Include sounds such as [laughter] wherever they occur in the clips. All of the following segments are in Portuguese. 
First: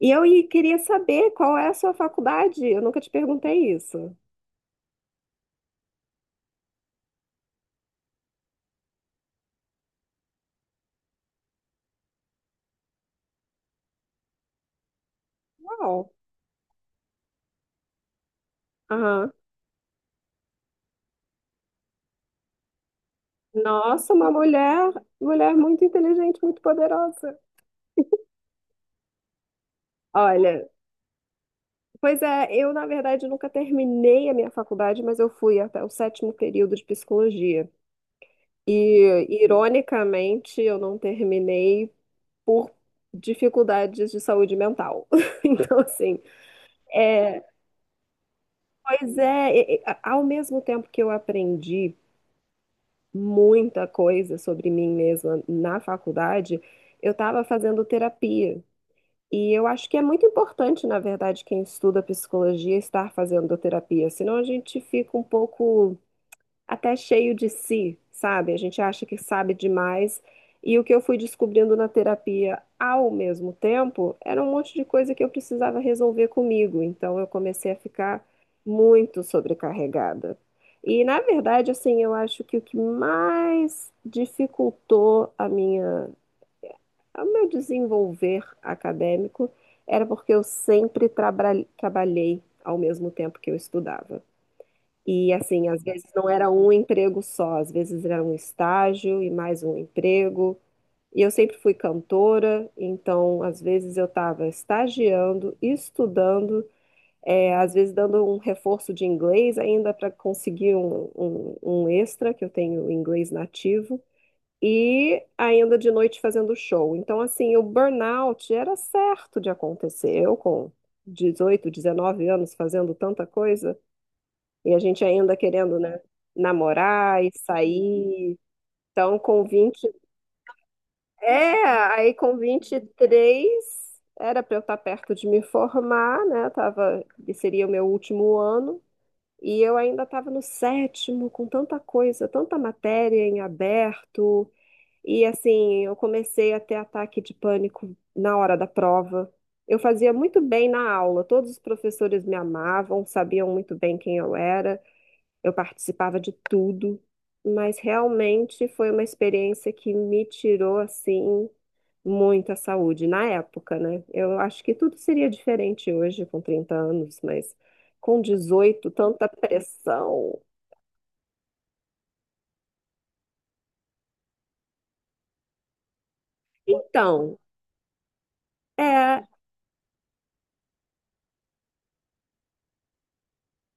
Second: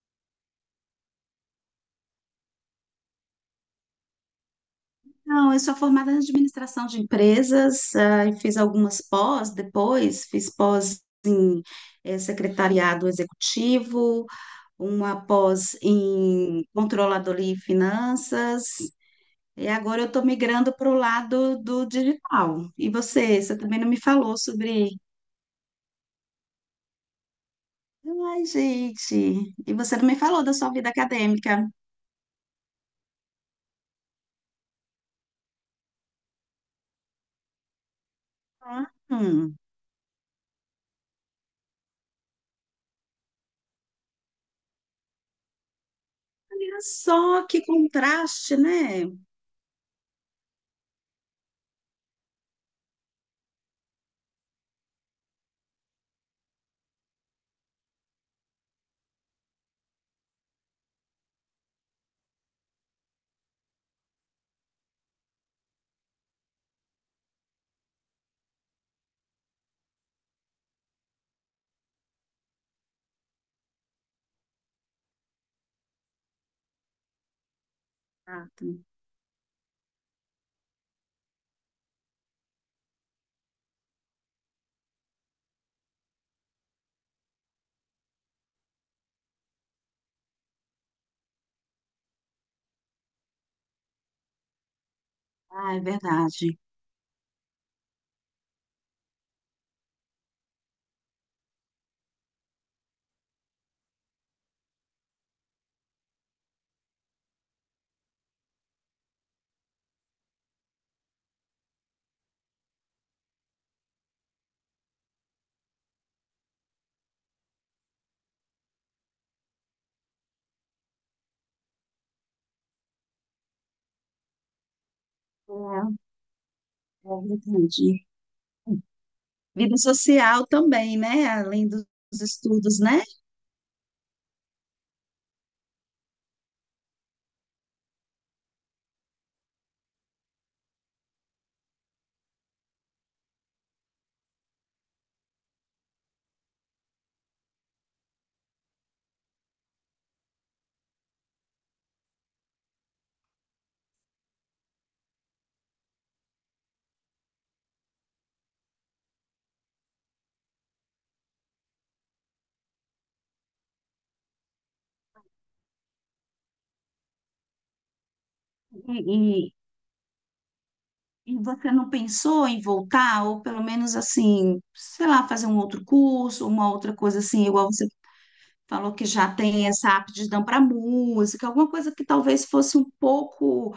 E eu queria saber qual é a sua faculdade. Eu nunca te perguntei isso. Não, eu sou formada em administração de empresas, e fiz algumas pós depois, fiz pós em secretariado executivo, uma pós Uau! em controladoria e finanças, Aham. e agora eu estou migrando para o lado do digital. E você, você também não me Nossa, uma falou sobre. mulher, mulher muito inteligente, muito poderosa. Ai, gente, e você não me falou da Olha, sua vida acadêmica. pois é, eu na verdade nunca terminei a minha faculdade, mas eu fui até o sétimo período de psicologia. E Hum, ironicamente, eu não terminei por dificuldades de saúde mental. [laughs] Então, assim, olha é, só que contraste, né? pois é, ao mesmo tempo que eu aprendi muita coisa sobre mim mesma na faculdade, eu estava fazendo terapia. E eu acho que é muito importante, na verdade, quem estuda psicologia estar fazendo terapia, senão a gente fica um pouco até cheio de si, sabe? A gente acha que sabe demais. E o que eu fui descobrindo na terapia ao mesmo tempo era um monte de coisa que eu precisava resolver comigo. Então eu comecei a ficar Ah, tá. muito sobrecarregada. E na verdade, assim, eu acho que o que mais dificultou a minha, o meu desenvolver acadêmico era porque eu sempre trabalhei ao mesmo tempo que eu estudava. E assim, Ah, é às vezes não era verdade. um emprego só, às vezes era um estágio e mais um emprego. E eu sempre fui cantora, então às vezes eu estava estagiando, estudando, às vezes dando um reforço de inglês ainda para conseguir um extra, que eu tenho inglês nativo, e ainda de noite fazendo show. Então, assim, o burnout era certo de acontecer. Eu com 18, 19 anos fazendo tanta coisa. E a gente ainda querendo, né, É namorar e verdade. sair. Então, com Vida vinte social também, né? É, Além dos aí com vinte estudos, e né? três era para eu estar perto de me formar, né? Tava, seria o meu último ano. E eu ainda estava no sétimo, com tanta coisa, tanta matéria em aberto. E assim, eu comecei a ter ataque de pânico na hora da prova. Eu fazia muito bem na aula, todos os professores me amavam, sabiam muito bem quem eu era, eu participava de tudo, mas realmente foi uma experiência que me tirou assim muita saúde na época, né? Eu acho que tudo seria diferente hoje com 30 anos, mas com 18, E, tanta e- pressão. e você não pensou em voltar, ou pelo menos assim, sei lá, fazer um outro curso, uma outra coisa Então, assim, igual você falou que é. já tem essa aptidão para música, alguma coisa que talvez fosse um pouco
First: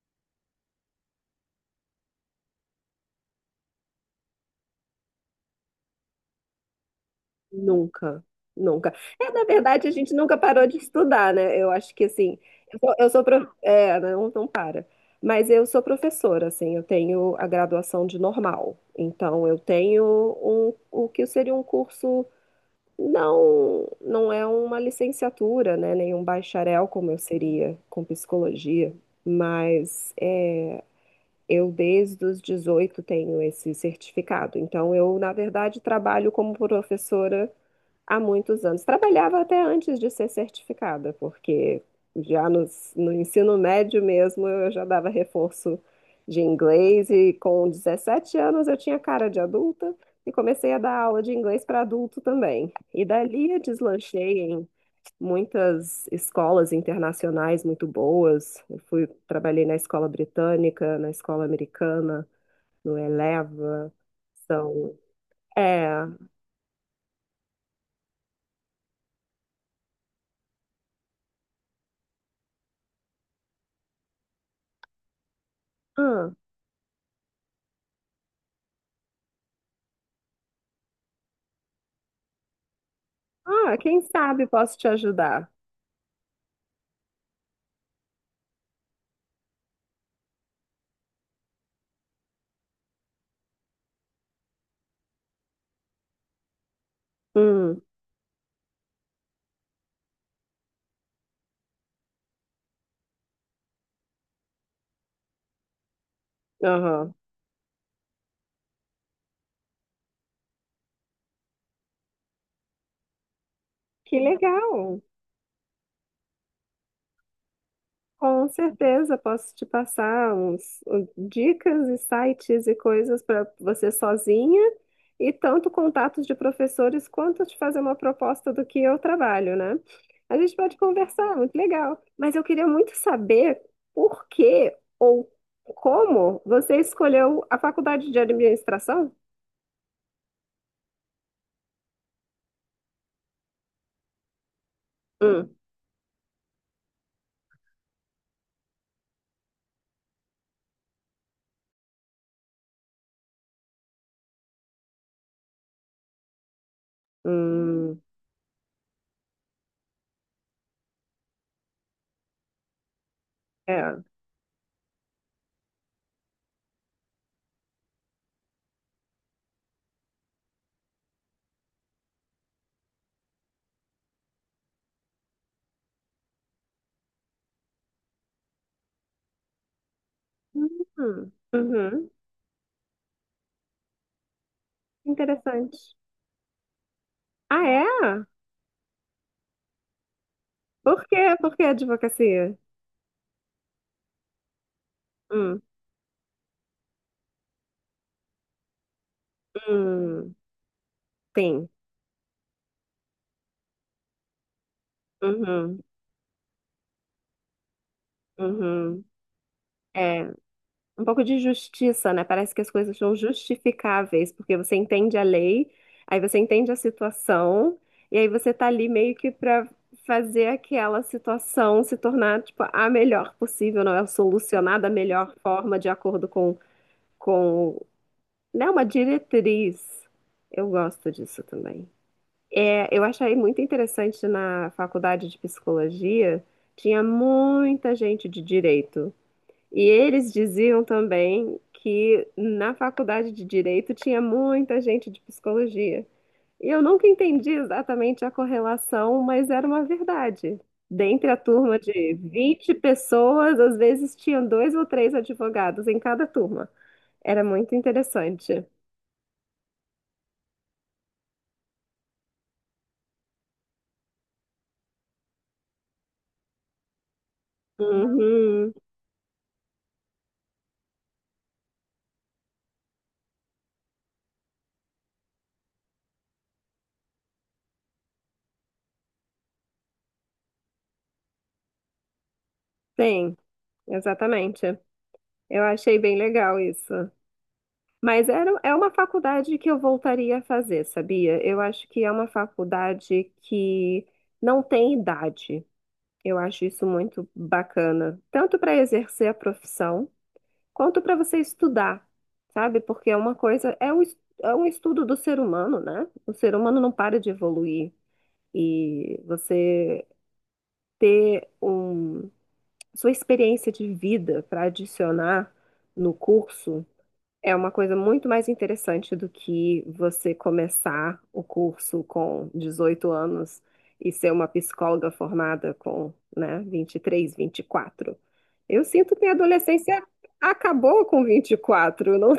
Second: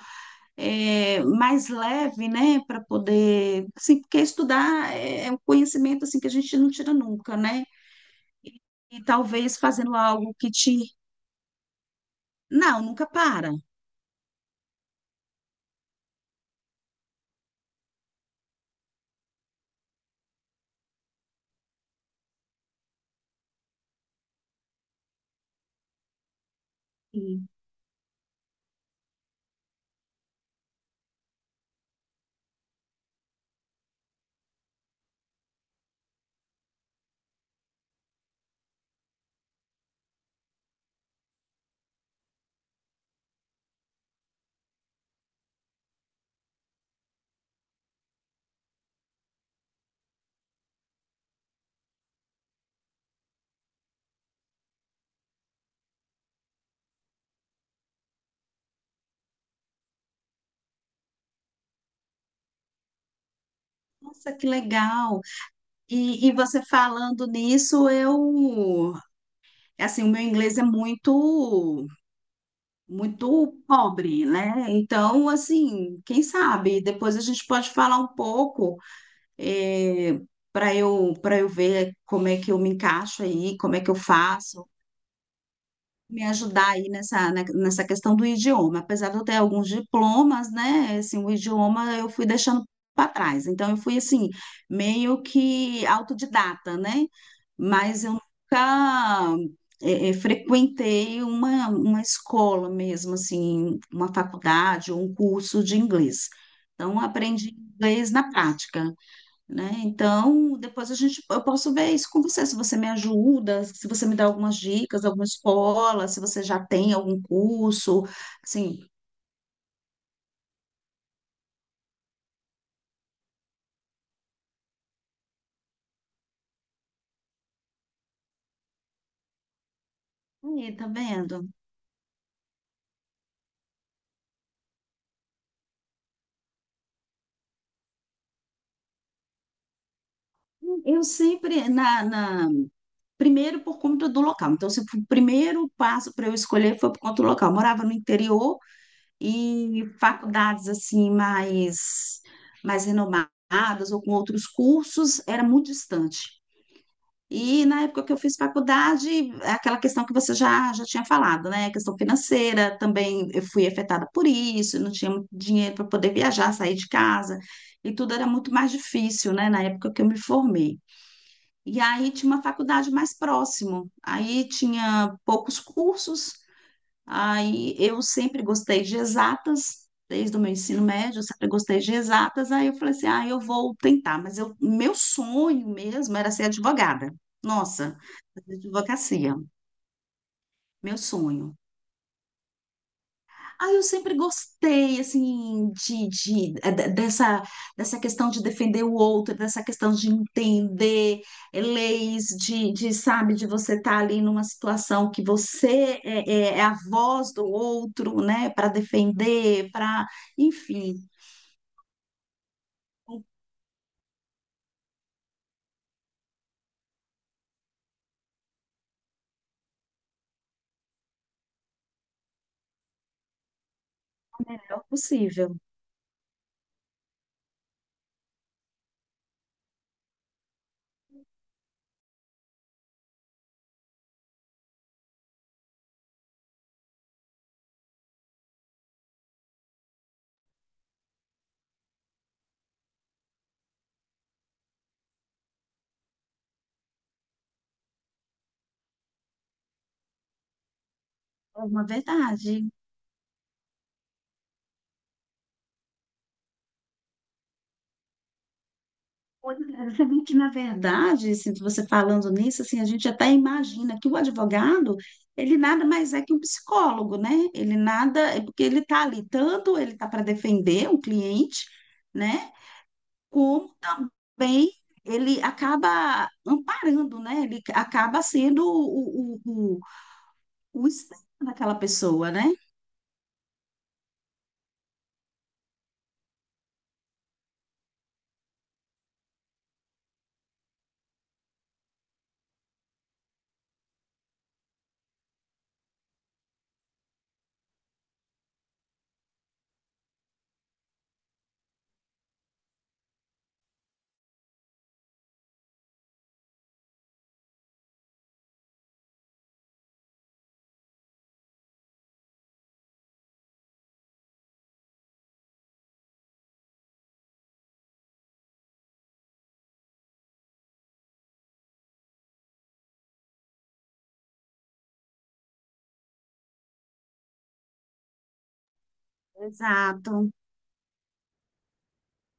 mais leve, né? Para poder, assim, porque estudar é um conhecimento assim que a gente não tira nunca, né? Nunca, nunca. E É, na talvez verdade, a fazendo gente algo nunca que parou de te. estudar, né? Eu acho que assim, Não, nunca para. É, né? Não, não para. Mas eu sou professora, assim, eu tenho a graduação de normal. Então, eu tenho um, o que seria um curso, não, não é uma licenciatura, né? Nem um bacharel, como eu seria com psicologia. Mas é, eu, desde os 18, tenho esse certificado. Então, eu, na verdade, trabalho como professora há muitos anos. Trabalhava até antes de ser certificada, porque já no, no ensino médio mesmo eu já dava reforço de inglês e com 17 anos eu tinha cara de adulta e comecei a dar aula de inglês para adulto também. E dali eu deslanchei em muitas escolas internacionais muito boas. Eu fui, trabalhei na escola britânica, na escola americana, no Eleva. Nossa, que São, legal! é, E você falando nisso, eu, assim, o meu inglês é muito, muito pobre, né? Então, assim, quem ah, sabe, depois a gente pode falar um pouco, para eu ver como é que eu me encaixo aí, como Ah, é que eu quem sabe faço. posso te ajudar. Me ajudar aí nessa, né, nessa questão do idioma. Apesar de eu ter alguns diplomas, né, assim, o idioma eu fui deixando para trás. Então eu fui assim, meio que autodidata, né? Hum, Mas eu nunca frequentei uma escola mesmo, assim, uma faculdade ou um curso de inglês. Então eu aham. aprendi inglês na prática né? Então, depois a gente, eu posso ver isso com você, se você me ajuda, se você me Que dá algumas legal! dicas, alguma escola, se você já tem algum curso, Com assim, certeza posso te passar dicas e sites e coisas para você sozinha e tanto contatos de professores quanto te fazer uma proposta do que eu trabalho, né? A gente aí, pode tá conversar, vendo? muito legal. Mas eu queria muito saber por que ou como você escolheu a faculdade de administração? Eu sempre, primeiro por conta do local, então, se o Hum, primeiro passo para eu escolher foi por conta do local, eu morava no interior e faculdades, assim, mais, mais renomadas ou com outros cursos, era muito distante. E na hum, época que eu fiz faculdade, aquela questão que você já tinha falado, né? A questão financeira, também eu fui é. afetada por isso, eu não tinha muito dinheiro para poder viajar, sair de casa, e tudo era muito mais difícil, né? Na época que eu me formei. E aí tinha uma faculdade mais próximo, aí tinha poucos cursos. Aí eu sempre gostei de exatas, desde o meu ensino médio, eu sempre gostei de Uhum. exatas. Aí eu falei assim: ah, eu vou tentar, mas eu, meu sonho Interessante. mesmo era ser advogada. Ah, Nossa, é? fazer advocacia, meu Por quê? Por sonho. que advocacia? Ah, eu sempre gostei, Hum, assim, dessa, dessa questão de defender o outro, dessa questão de hum, entender tem. leis, sabe, de você estar ali numa situação que Uhum, você é a voz do outro, né, para uhum. defender, para, É, enfim, um pouco de justiça, né? Parece que as coisas são o justificáveis, porque você entende a lei, aí você entende a situação, e aí você tá ali meio que pra fazer aquela situação se tornar, tipo, a melhor possível, não é? Solucionar melhor da melhor possível. forma, de acordo com, né? Uma diretriz. Eu gosto disso também. É, eu achei muito interessante na faculdade de psicologia, tinha muita gente de direito. E eles diziam também que na faculdade de direito tinha muita gente de psicologia. E eu nunca entendi exatamente a correlação, mas era uma verdade. Dentre a É turma uma de verdade. 20 pessoas, às vezes tinham dois ou três advogados em cada turma. Era muito interessante. Pois é, gente, [laughs] na verdade, assim, você falando nisso, assim, a gente até imagina que o advogado, ele nada mais é que um psicólogo, né? Ele nada, é porque Uhum, ele está ali, tanto ele está para defender um cliente, né? Como também ele acaba amparando, né? Ele acaba sendo o espelho daquela pessoa, né? tem, exatamente. Eu achei bem legal isso. Mas era, é uma faculdade que eu voltaria a fazer, sabia? Eu acho que é uma faculdade que não tem idade. Eu acho isso muito bacana, tanto para exercer a profissão, quanto para você estudar, sabe? Porque é uma coisa, é um estudo do ser humano, né? O ser humano não para de evoluir. E você ter um, sua experiência de vida para adicionar no curso. É uma coisa muito mais interessante do que você começar o curso com 18 anos e ser uma psicóloga formada com, né, 23, 24. Eu sinto que minha adolescência Exato. acabou com 24, eu não,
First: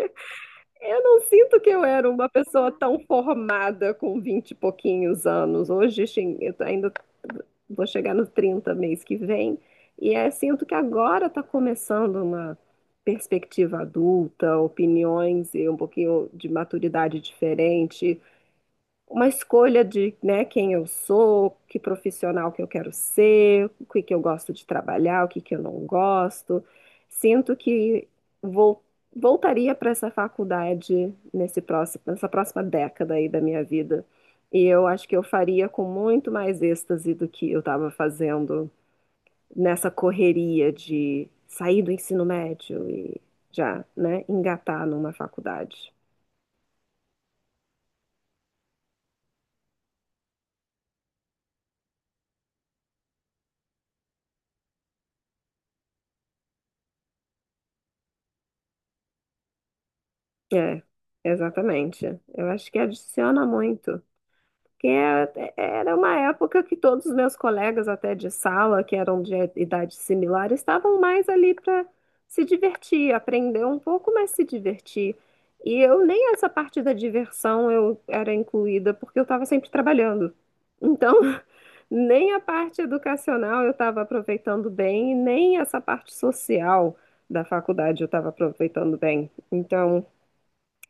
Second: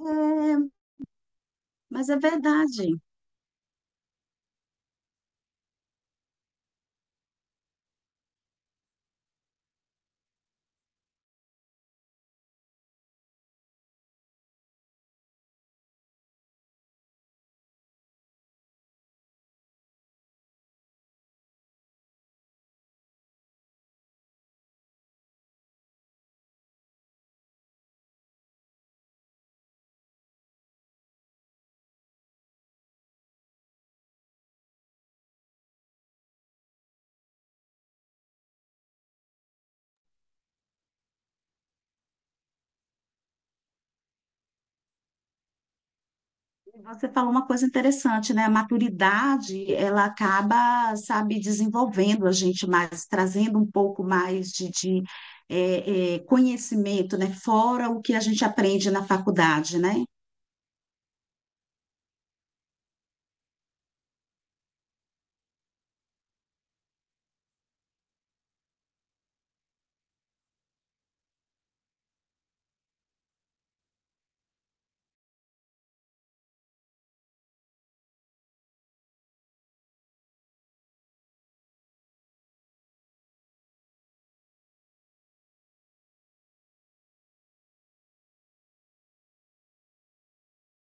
É, eu não sinto que eu era mas é uma pessoa verdade. tão formada com 20 e pouquinhos anos. Hoje, ainda vou chegar nos 30 mês que vem. E é, sinto que agora está começando uma perspectiva adulta, opiniões e um pouquinho de maturidade diferente, uma escolha de, né, quem eu sou, que profissional que eu quero ser, o que que eu gosto de trabalhar, o que que eu não gosto. Sinto que vou, voltaria para essa faculdade nesse próximo, nessa próxima década aí da minha vida. E eu acho que eu faria com muito mais êxtase do que eu estava fazendo nessa correria de sair do ensino médio e já, né, engatar numa faculdade. Você falou uma coisa interessante, né? A maturidade, ela acaba, sabe, desenvolvendo a gente mais, trazendo um pouco mais conhecimento, né? Fora o que a gente aprende na faculdade, né? É, exatamente. Eu acho que adiciona muito. Porque é- Era uma época que todos os meus colegas, até de sala, que eram de idade similar, estavam mais ali para se divertir, aprender um pouco, mas se divertir. E eu nem essa parte da diversão eu era incluída, porque eu estava sempre trabalhando. Então, [laughs] nem a parte educacional eu estava aproveitando bem, e nem essa parte social da faculdade eu estava aproveitando bem. Então.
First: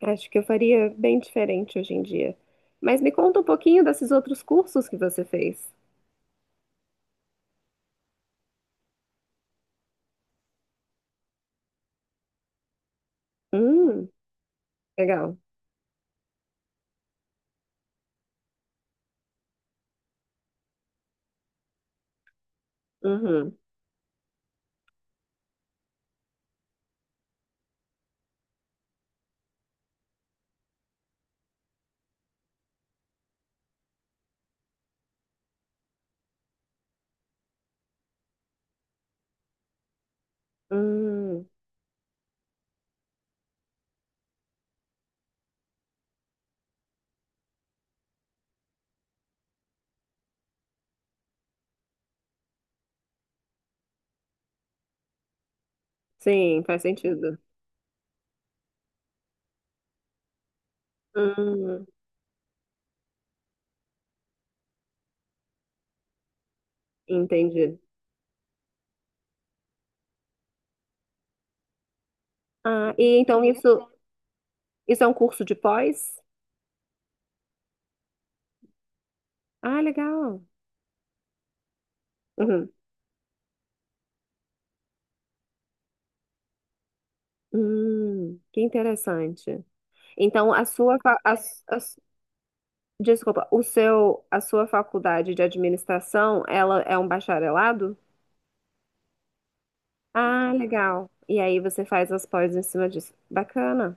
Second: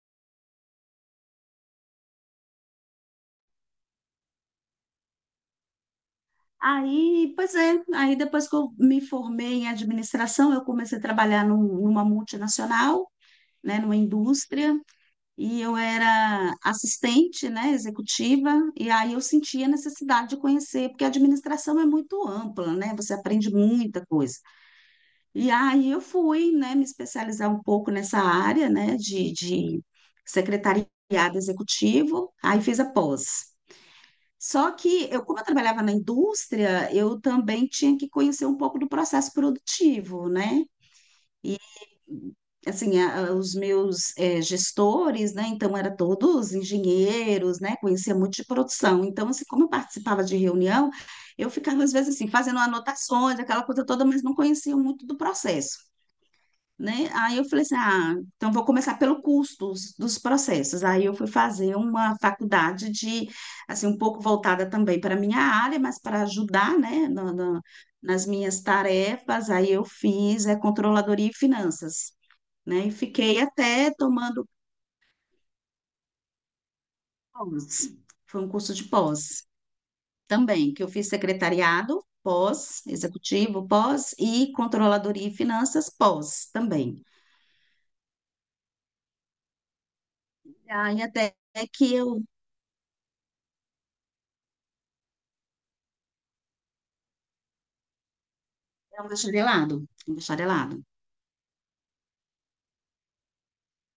Acho que eu faria bem diferente hoje em dia. Mas me conta um pouquinho desses outros cursos que você fez. Aí, pois é, aí depois que eu me formei em administração, eu comecei a trabalhar numa multinacional, né? Numa Hum, indústria. legal. E eu era assistente, né, executiva, e aí eu sentia a necessidade de conhecer, porque a administração é muito ampla, né, você aprende Uhum. muita coisa. E aí eu fui, né, me especializar um pouco nessa área, né, de secretariado executivo, aí fiz a pós. Só que eu, como eu trabalhava na indústria, eu também tinha que conhecer um pouco do processo produtivo, né? Hum, Assim, os meus gestores, né, então era todos engenheiros, né, conhecia muito de produção, então assim, como eu participava de reunião, eu ficava às vezes assim, fazendo anotações, aquela coisa toda, mas não conhecia muito do processo, sim, faz né, aí sentido. eu falei assim, ah, então vou começar pelo custo dos processos, aí eu fui fazer Hum, uma faculdade de, assim, um pouco voltada também para a minha área, mas para ajudar, né, entendi. nas minhas tarefas, aí eu fiz é, controladoria e finanças né? E Ah, e fiquei então isso, até tomando isso é um curso de pós? pós. Foi um curso de pós Ah, legal. também, que eu fiz secretariado, Uhum. pós, executivo, pós, e controladoria e finanças, pós também. Que interessante. Então, a sua, Aí fa- até a que s- eu desculpa, o seu, a sua faculdade de administração, ela é um bacharelado? é um bacharelado, um Ah, bacharelado. legal. E aí você faz as pós em cima disso. Bacana.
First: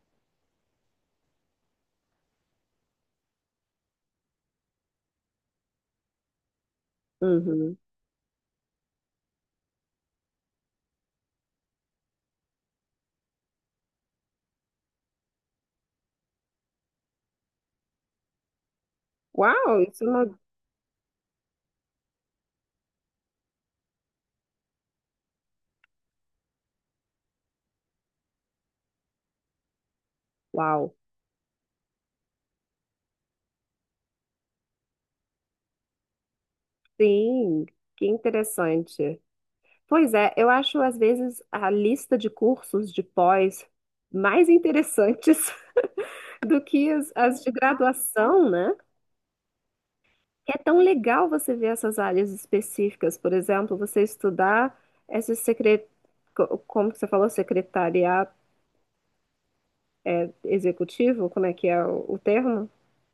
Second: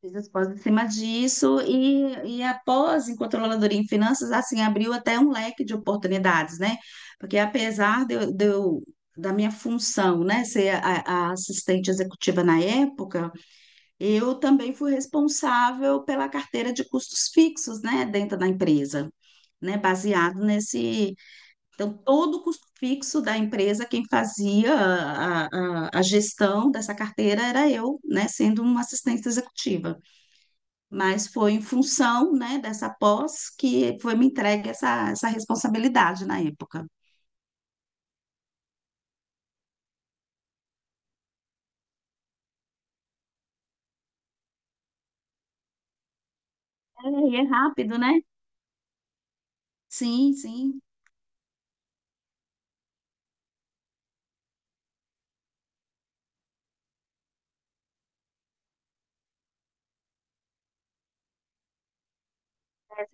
Fiz as pós em cima disso e a pós em controladoria em finanças, assim, abriu até um leque de oportunidades, né? Porque Uhum. apesar de eu, da minha função, né, ser a assistente executiva na época, eu também fui responsável pela carteira de custos fixos, né, dentro da empresa, né, Uau, isso não... baseado nesse. Então, todo o custo fixo da empresa, quem fazia a gestão dessa carteira era eu, né, sendo uma assistente executiva. Uau. Mas foi em função, né, dessa pós que foi me entregue essa, essa responsabilidade na época. Sim, que interessante. Pois é, eu acho às vezes a lista de cursos de pós mais interessantes [laughs] do que É, as, e as é de rápido, né? graduação, né? Sim, É tão sim. legal você ver essas áreas específicas. Por exemplo, você estudar esse como que você falou? Secretariado executivo? Como é que é o termo?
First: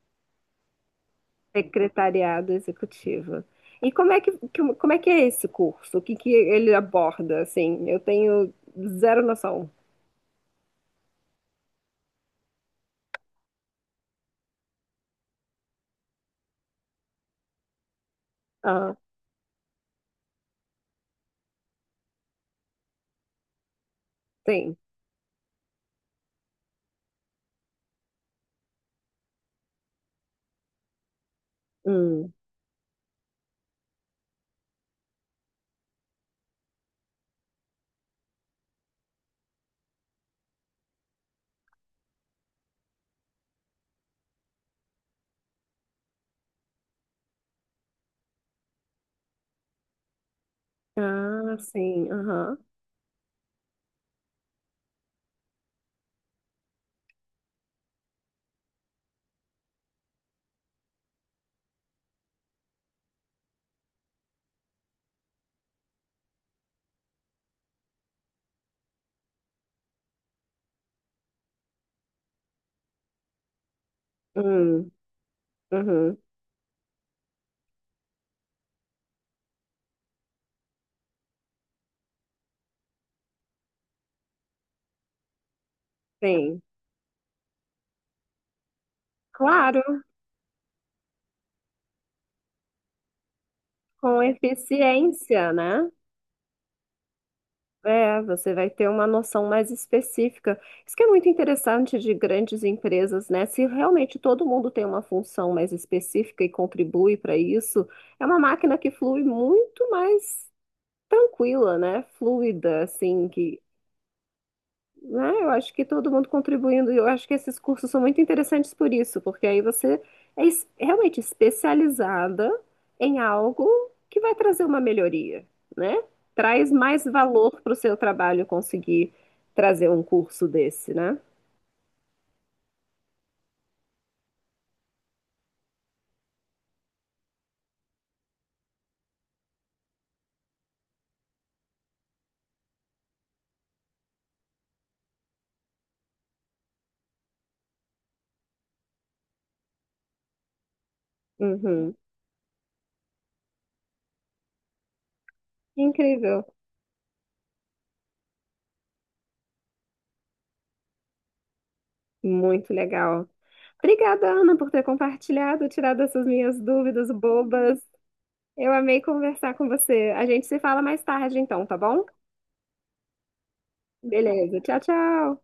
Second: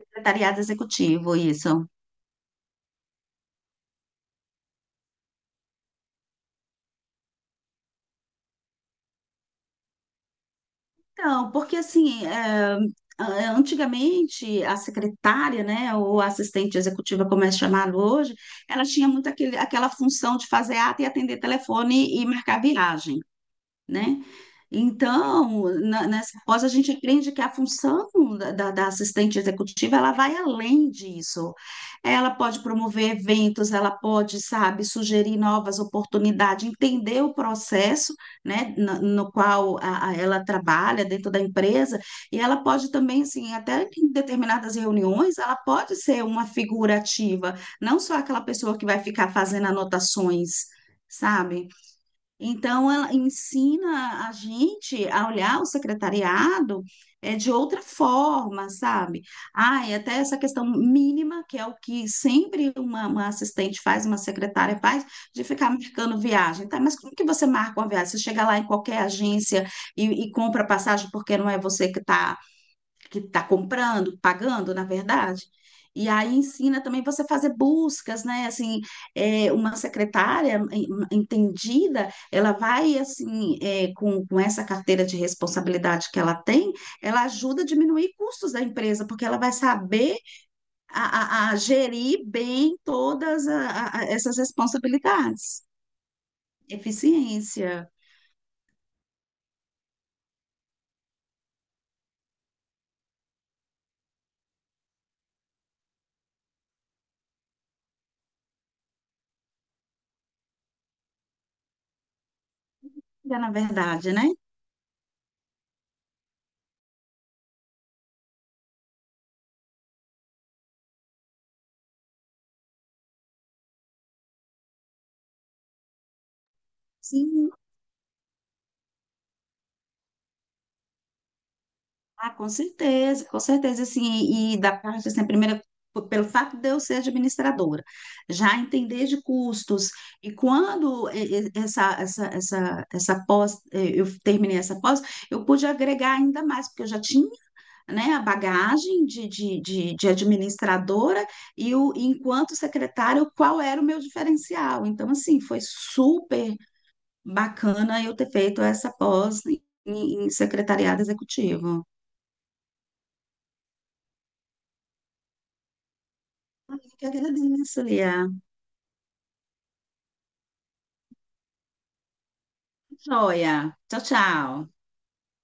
Secretariado executivo, isso. Secretariado executivo. E como é que, como é que é esse curso? O que que ele aborda, assim? Eu tenho zero noção. Então, porque assim, é, antigamente a secretária, né, ou a assistente executiva, como é chamado hoje, ela Ah, tinha muito aquele, aquela função de fazer ata e atender telefone e marcar viagem né? tem. Então, nessa pós, a gente aprende que a função da assistente executiva, ela vai além disso. Ela Hum. pode promover eventos, ela pode, sabe, sugerir novas oportunidades, entender o processo, né, na- no, qual ela trabalha dentro da empresa, e ela pode também, assim, até em determinadas reuniões, ela pode ser uma figura ativa, não só aquela pessoa que vai ficar fazendo anotações, Ah, sabe? sim. Aham. Então, ela ensina a gente a olhar o secretariado é, de outra forma, sabe? Ah, e até essa questão mínima, que é o que sempre uma assistente faz, uma secretária faz, de ficar marcando viagem. Tá, mas como que você marca uma viagem? Você chega lá em qualquer agência e compra passagem porque não é você que está comprando, pagando, na Hum. verdade. E Uhum. aí ensina também você fazer buscas, né? Assim, é, uma secretária entendida, ela vai assim, é, com essa carteira de responsabilidade que ela Sim. tem, ela ajuda a diminuir custos da empresa, porque ela vai Claro, saber a gerir bem todas com essas eficiência, responsabilidades. né? Eficiência, É, você vai ter uma noção mais específica. Isso que é muito interessante de grandes empresas, né? Se realmente todo mundo tem uma função mais específica e contribui para isso, é uma máquina que flui muito mais tranquila, né? Fluida, assim, na que, verdade, né? né? Eu acho que todo mundo contribuindo, e eu acho que esses cursos são muito interessantes por isso, porque aí você realmente especializada em algo que vai trazer uma melhoria, né? Traz mais Sim. valor para o seu trabalho conseguir trazer um curso desse, né? Ah, com certeza, assim, e, da parte, assim, primeiro, pelo fato de eu ser administradora, já entender de custos, e quando essa pós, eu terminei essa pós, eu pude agregar ainda mais, porque eu já tinha, né, a bagagem de administradora, e o, Uhum. enquanto secretário, qual era o meu diferencial, então, assim, foi Incrível, super bacana eu ter feito essa pós em, em secretariado executivo. muito legal. Obrigada, Ana, por ter compartilhado, tirado essas minhas Eu que dúvidas bobas. agradeço, Lia. Eu amei conversar com você. A gente se fala mais tarde, então, tá bom? Joia. Tchau, Beleza. tchau. Tchau, tchau.